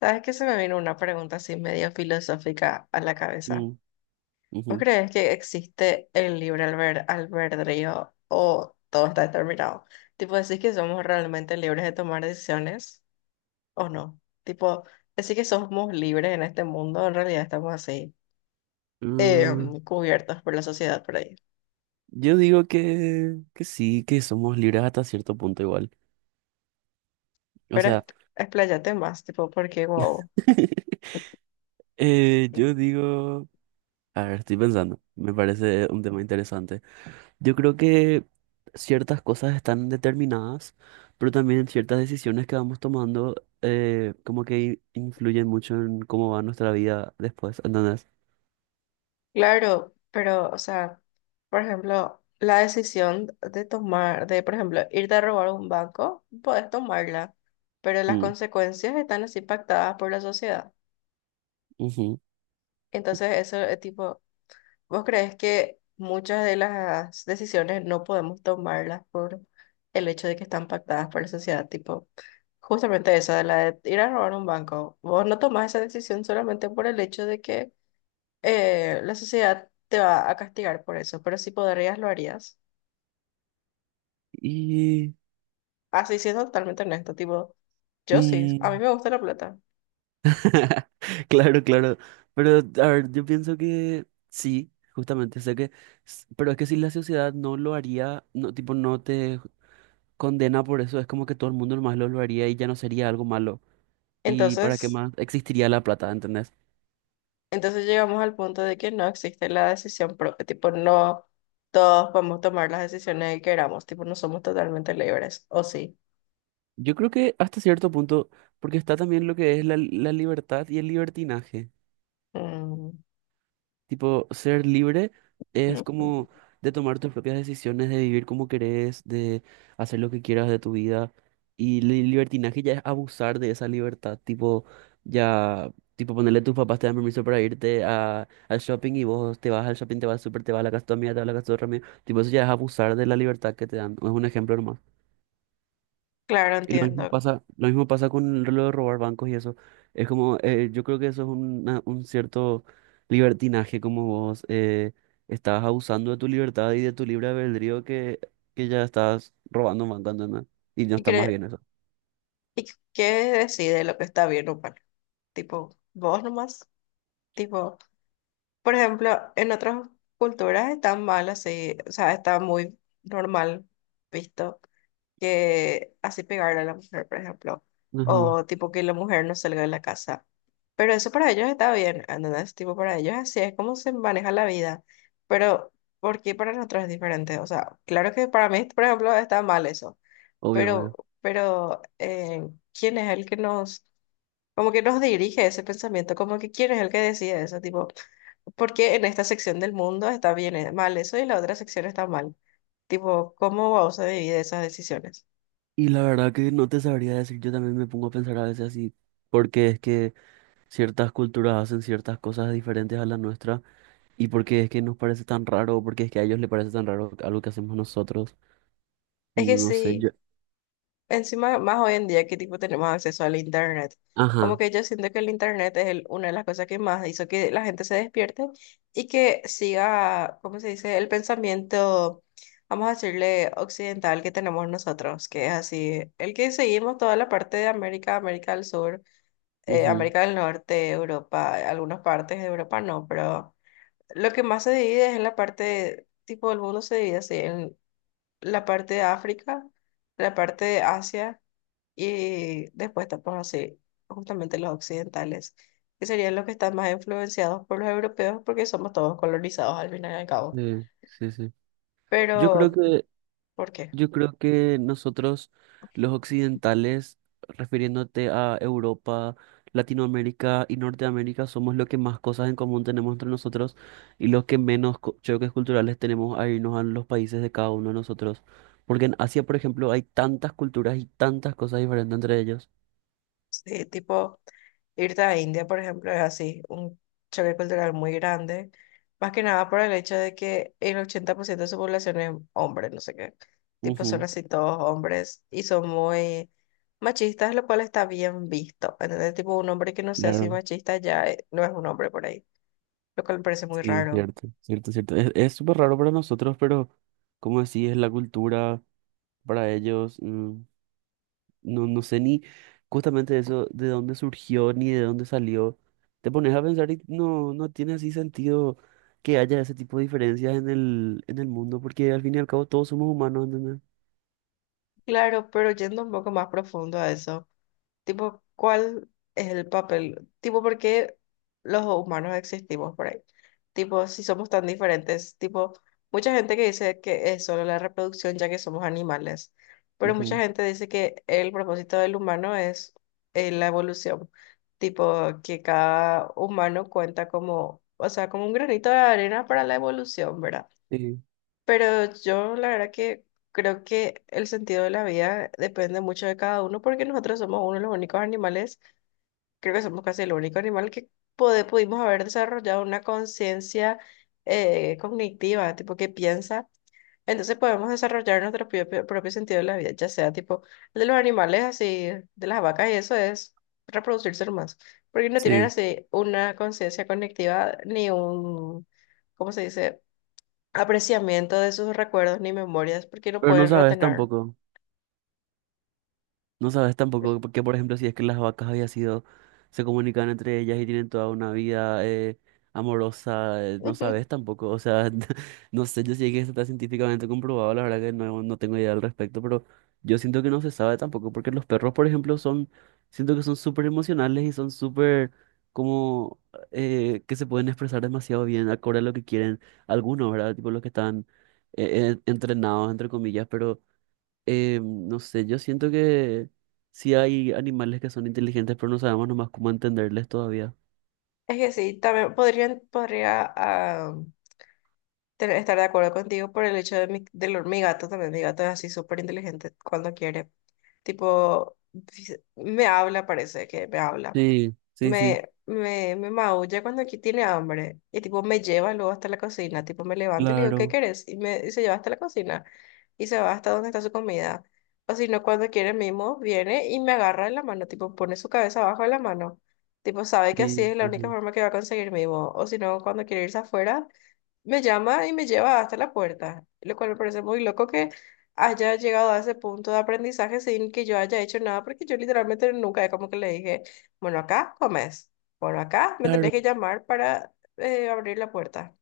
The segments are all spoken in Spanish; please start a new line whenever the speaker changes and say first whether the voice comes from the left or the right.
left: ¿Sabes que se me vino una pregunta así medio filosófica a la cabeza?
right: Mm,
left: ¿Vos
right: ujú.
left: crees que existe el albedrío o todo está determinado? Tipo, ¿decís que somos realmente libres de tomar decisiones o no? Tipo, ¿decís que somos libres en este mundo? En realidad estamos así,
right: Mm,
left: cubiertos por la sociedad por ahí.
right: yo digo que, sí, que somos libres hasta cierto punto igual. O
left: Pero es-
right: sea,
left: Expláyate más, tipo, porque wow.
right: yo digo, a ver, estoy pensando, me parece un tema interesante. Yo creo que ciertas cosas están determinadas, pero también ciertas decisiones que vamos tomando como que influyen mucho en cómo va nuestra vida después, ¿entendés?
left: Claro, pero, o sea, por ejemplo, la decisión de tomar, de, por ejemplo, irte a robar un banco, puedes tomarla, pero las
right: Mm,
left: consecuencias están así pactadas por la sociedad.
right: ujú.
left: Entonces, eso es tipo, ¿vos crees que muchas de las decisiones no podemos tomarlas por el hecho de que están pactadas por la sociedad? Tipo, justamente esa, de la de ir a robar un banco. Vos no tomás esa decisión solamente por el hecho de que la sociedad te va a castigar por eso, pero si podrías, lo harías.
right: Y...
left: Así siendo totalmente honesto, tipo, yo sí, a mí
right: mm,
left: me gusta la plata.
right: Claro, claro. Pero, a ver, yo pienso que sí, justamente, sé que, pero es que si la sociedad no lo haría, no, tipo, no te condena por eso, es como que todo el mundo nomás lo haría y ya no sería algo malo. ¿Y para qué
left: Entonces,
right: más existiría la plata, entendés?
left: entonces, llegamos al punto de que no existe la decisión propia, tipo, no todos podemos tomar las decisiones que queramos, tipo, no somos totalmente libres, ¿o sí?
right: Yo creo que hasta cierto punto, porque está también lo que es la libertad y el libertinaje.
left: Mm,
right: Tipo, ser libre es
left: mm,
right: como de tomar tus propias decisiones, de vivir como querés, de hacer lo que quieras de tu vida. Y el libertinaje ya es abusar de esa libertad. Tipo, ya, tipo, ponerle a tus papás te dan permiso para irte a, al shopping y vos te vas al shopping, te vas al súper, te vas a la casa de tu amiga, te vas a la casa de otra amiga. Tipo, eso ya es abusar de la libertad que te dan. Es un ejemplo nomás.
left: claro,
right: Y
left: entiendo.
right: lo mismo pasa con lo de robar bancos y eso. Es como, yo creo que eso es un cierto libertinaje, como vos estás abusando de tu libertad y de tu libre albedrío que ya estás robando un banco, ¿entendés? Y no
left: ¿Y,
right: está más
left: cre-
right: bien eso.
left: y qué decide lo que está bien o mal? Tipo, vos nomás, tipo... Por ejemplo, en otras culturas está mal así, o sea, está muy normal visto que así pegarle a la mujer, por ejemplo,
right: Ajá,
left: o tipo que la mujer no salga de la casa. Pero eso para ellos está bien, ¿entendés? Tipo, para ellos así es como se maneja la vida. Pero, ¿por qué para nosotros es diferente? O sea, claro que para mí, por ejemplo, está mal eso,
right: obvio,
left: pero,
right: obvio.
left: pero ¿quién es el que nos, como que nos dirige ese pensamiento? Como que ¿quién es el que decide eso? Tipo... Porque en esta sección del mundo está bien, mal eso y la otra sección está mal. Tipo, ¿cómo vamos a dividir esas decisiones?
right: Y la verdad que no te sabría decir, yo también me pongo a pensar a veces así, porque es que ciertas culturas hacen ciertas cosas diferentes a la nuestra y porque es que nos parece tan raro, o porque es que a ellos les parece tan raro algo que hacemos nosotros.
left: Es que
right: No sé,
left: sí,
right: yo,
left: encima más hoy en día que tipo tenemos acceso al internet. Como
right: Ajá.
left: que yo siento que el internet es una de las cosas que más hizo que la gente se despierte y que siga, ¿cómo se dice? El pensamiento, vamos a decirle, occidental que tenemos nosotros, que es así, el que seguimos toda la parte de América, América del Sur
right: ujú,
left: América del Norte, Europa, algunas partes de Europa no, pero lo que más se divide es en la parte, tipo el mundo se divide así, en la parte de África, la parte de Asia y después estamos así, justamente los occidentales, que serían los que están más influenciados por los europeos porque somos todos colonizados al final y al cabo.
right: Sí, sí, sí. Yo creo
left: Pero,
right: que,
left: ¿por qué?
right: yo creo que nosotros, los occidentales, refiriéndote a Europa, Latinoamérica y Norteamérica, somos los que más cosas en común tenemos entre nosotros y los que menos choques culturales tenemos a irnos a los países de cada uno de nosotros. Porque en Asia, por ejemplo, hay tantas culturas y tantas cosas diferentes entre ellos.
left: Sí, tipo... Irte a India, por ejemplo, es así, un choque cultural muy grande, más que nada por el hecho de que el 80% de su población es hombre, no sé qué, tipo son
right: Ujú,
left: así todos hombres y son muy machistas, lo cual está bien visto, ¿entendés? Tipo un hombre que no sea así
right: Claro,
left: machista ya no es un hombre por ahí, lo cual me parece muy
right: sí,
left: raro.
right: cierto, cierto, cierto. Es súper raro para nosotros, pero como decís, es la cultura, para ellos. No, no sé ni justamente eso, de dónde surgió ni de dónde salió. Te pones a pensar y no, no tiene así sentido que haya ese tipo de diferencias en en el mundo, porque al fin y al cabo todos somos humanos, ¿entendés?
left: Claro, pero yendo un poco más profundo a eso. Tipo, ¿cuál es el papel? Tipo, ¿por qué los humanos existimos por ahí? Tipo, si somos tan diferentes. Tipo, mucha gente que dice que es solo la reproducción ya que somos animales. Pero mucha
right: Ujú.
left: gente dice que el propósito del humano es la evolución. Tipo, que cada humano cuenta como, o sea, como un granito de arena para la evolución, ¿verdad?
right: Sí.
left: Pero yo la verdad que creo que el sentido de la vida depende mucho de cada uno porque nosotros somos uno de los únicos animales, creo que somos casi el único animal que pudimos haber desarrollado una conciencia cognitiva, tipo que piensa. Entonces podemos desarrollar nuestro propio sentido de la vida, ya sea tipo el de los animales así, de las vacas y eso es reproducirse más, porque no tienen
right: Sí,
left: así una conciencia cognitiva ni un, ¿cómo se dice? Apreciamiento de sus recuerdos ni memorias porque no
right: pero no
left: pueden
right: sabes
left: retener.
right: tampoco. No sabes tampoco que, por ejemplo, si es que las vacas había sido, se comunican entre ellas y tienen toda una vida amorosa, no sabes tampoco. O sea, no sé, yo sé que esto está científicamente comprobado, la verdad que no, no tengo idea al respecto, pero yo siento que no se sabe tampoco, porque los perros, por ejemplo, son, siento que son súper emocionales y son súper como que se pueden expresar demasiado bien, acorde a lo que quieren algunos, ¿verdad? Tipo los que están entrenados, entre comillas, pero... no sé, yo siento que sí hay animales que son inteligentes, pero no sabemos nomás cómo entenderles todavía.
left: Es que sí, también podrían, podría ah, estar de acuerdo contigo por el hecho de mi, de mi gato también. Mi gato es así súper inteligente cuando quiere. Tipo, me habla, parece que me habla.
right: Sí, sí, sí,
left: Me, me maulla cuando aquí tiene hambre y tipo me lleva luego hasta la cocina, tipo me levanto y le digo, ¿qué
right: claro,
left: querés? Y, me, y se lleva hasta la cocina y se va hasta donde está su comida. O si no, cuando quiere mismo, viene y me agarra de la mano, tipo pone su cabeza abajo de la mano. Tipo sabe que así
right: sí,
left: es la única
right: ujú,
left: forma que va a conseguir mimo. O si no, cuando quiere irse afuera, me llama y me lleva hasta la puerta, lo cual me parece muy loco que haya llegado a ese punto de aprendizaje sin que yo haya hecho nada, porque yo literalmente nunca, es como que le dije, bueno, acá comes, bueno, acá me tenés
right: claro,
left: que llamar para abrir la puerta.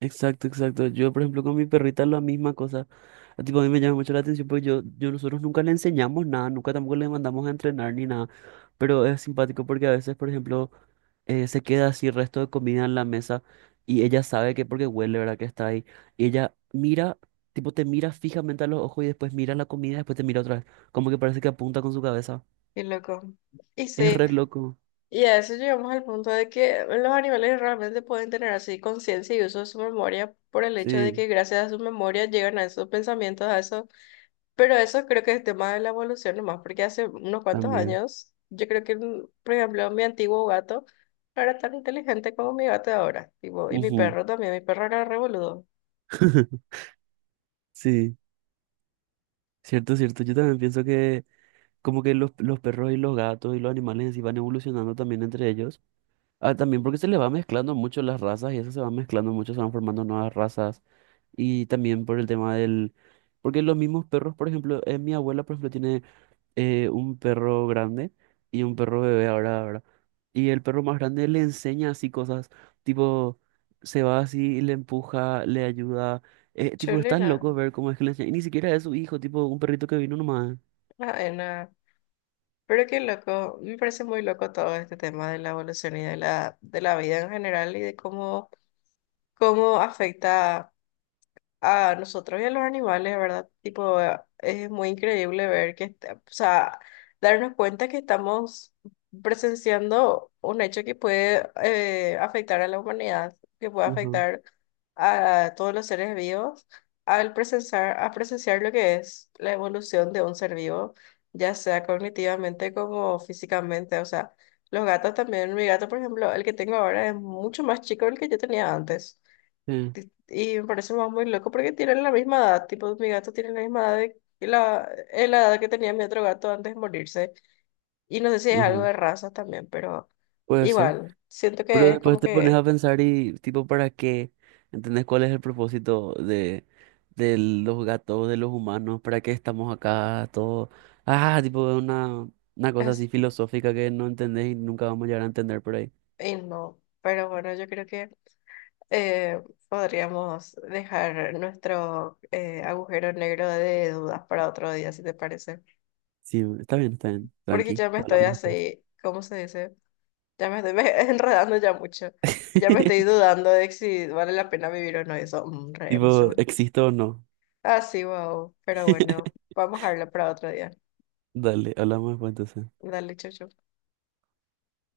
right: exacto, exacto. Yo, por ejemplo, con mi perrita la misma cosa. A, tipo, a mí me llama mucho la atención porque yo nosotros nunca le enseñamos nada, nunca tampoco le mandamos a entrenar ni nada, pero es simpático porque a veces, por ejemplo, se queda así el resto de comida en la mesa y ella sabe que porque huele, ¿verdad? Que está ahí. Y ella mira, tipo te mira fijamente a los ojos y después mira la comida después te mira otra vez. Como que parece que apunta con su cabeza.
left: Y loco. Y
right: Es
left: sí,
right: re loco.
left: y a eso llegamos al punto de que los animales realmente pueden tener así conciencia y uso de su memoria por el hecho de
right: Sí,
left: que gracias a su memoria llegan a esos pensamientos, a esos. Pero eso creo que es tema de la evolución nomás, porque hace unos cuantos
right: también.
left: años, yo creo que, mm, por ejemplo, mi antiguo gato no era tan inteligente como mi gato de ahora, tipo, y mi
right: Ujú.
left: perro también, mi perro era re boludo,
right: Sí, cierto, cierto. Yo también pienso que como que los perros y los gatos y los animales en sí van evolucionando también entre ellos. Ah, también porque se les va mezclando mucho las razas y eso se va mezclando mucho, se van formando nuevas razas. Y también por el tema del... Porque los mismos perros, por ejemplo, mi abuela, por ejemplo, tiene un perro grande y un perro bebé ahora, ahora. Y el perro más grande le enseña así cosas, tipo, se va así, y le empuja, le ayuda. Tipo, estás
left: chulina,
right: loco ver cómo es que le enseña. Y ni siquiera es su hijo, tipo, un perrito que vino nomás.
left: nada. Pero qué loco, me parece muy loco todo este tema de la evolución y de la vida en general y de cómo, cómo afecta a nosotros y a los animales, ¿verdad? Tipo, es muy increíble ver que, o sea, darnos cuenta que estamos presenciando un hecho que puede afectar a la humanidad, que puede
right: Ujú,
left: afectar a todos los seres vivos, a presenciar lo que es la evolución de un ser vivo, ya sea cognitivamente como físicamente, o sea, los gatos también, mi gato, por ejemplo, el que tengo ahora es mucho más chico del que yo tenía antes.
right: sí,
left: Y me parece más muy loco porque tienen la misma edad, tipo mi gato tiene la misma edad de, que la, la edad que tenía mi otro gato antes de morirse. Y no sé si es algo
right: ujú,
left: de razas también, pero
right: puede ser.
left: igual, siento
right: Pero
left: que es
right: después
left: como
right: te pones a
left: que
right: pensar y, tipo, ¿para qué? ¿Entendés cuál es el propósito de los gatos, de los humanos? ¿Para qué estamos acá? Todo. Ah, tipo, una cosa
left: es,
right: así filosófica que no entendés y nunca vamos a llegar a entender por ahí.
left: y no, pero bueno, yo creo que eh, podríamos dejar nuestro agujero negro de dudas para otro día, si te parece.
right: Sí, está bien, está bien.
left: Porque
right: Tranqui,
left: ya me estoy
right: hablamos después.
left: así, ¿cómo se dice? Ya me estoy enredando ya mucho. Y ya me estoy dudando de si vale la pena vivir o no. Eso, mm, re
right: Tipo,
left: emocionante.
right: ¿existo o no?
left: Ah, sí, wow. Pero bueno, vamos a hablar para otro día.
right: Dale, hablamos después entonces.
left: Dale, chau, chau.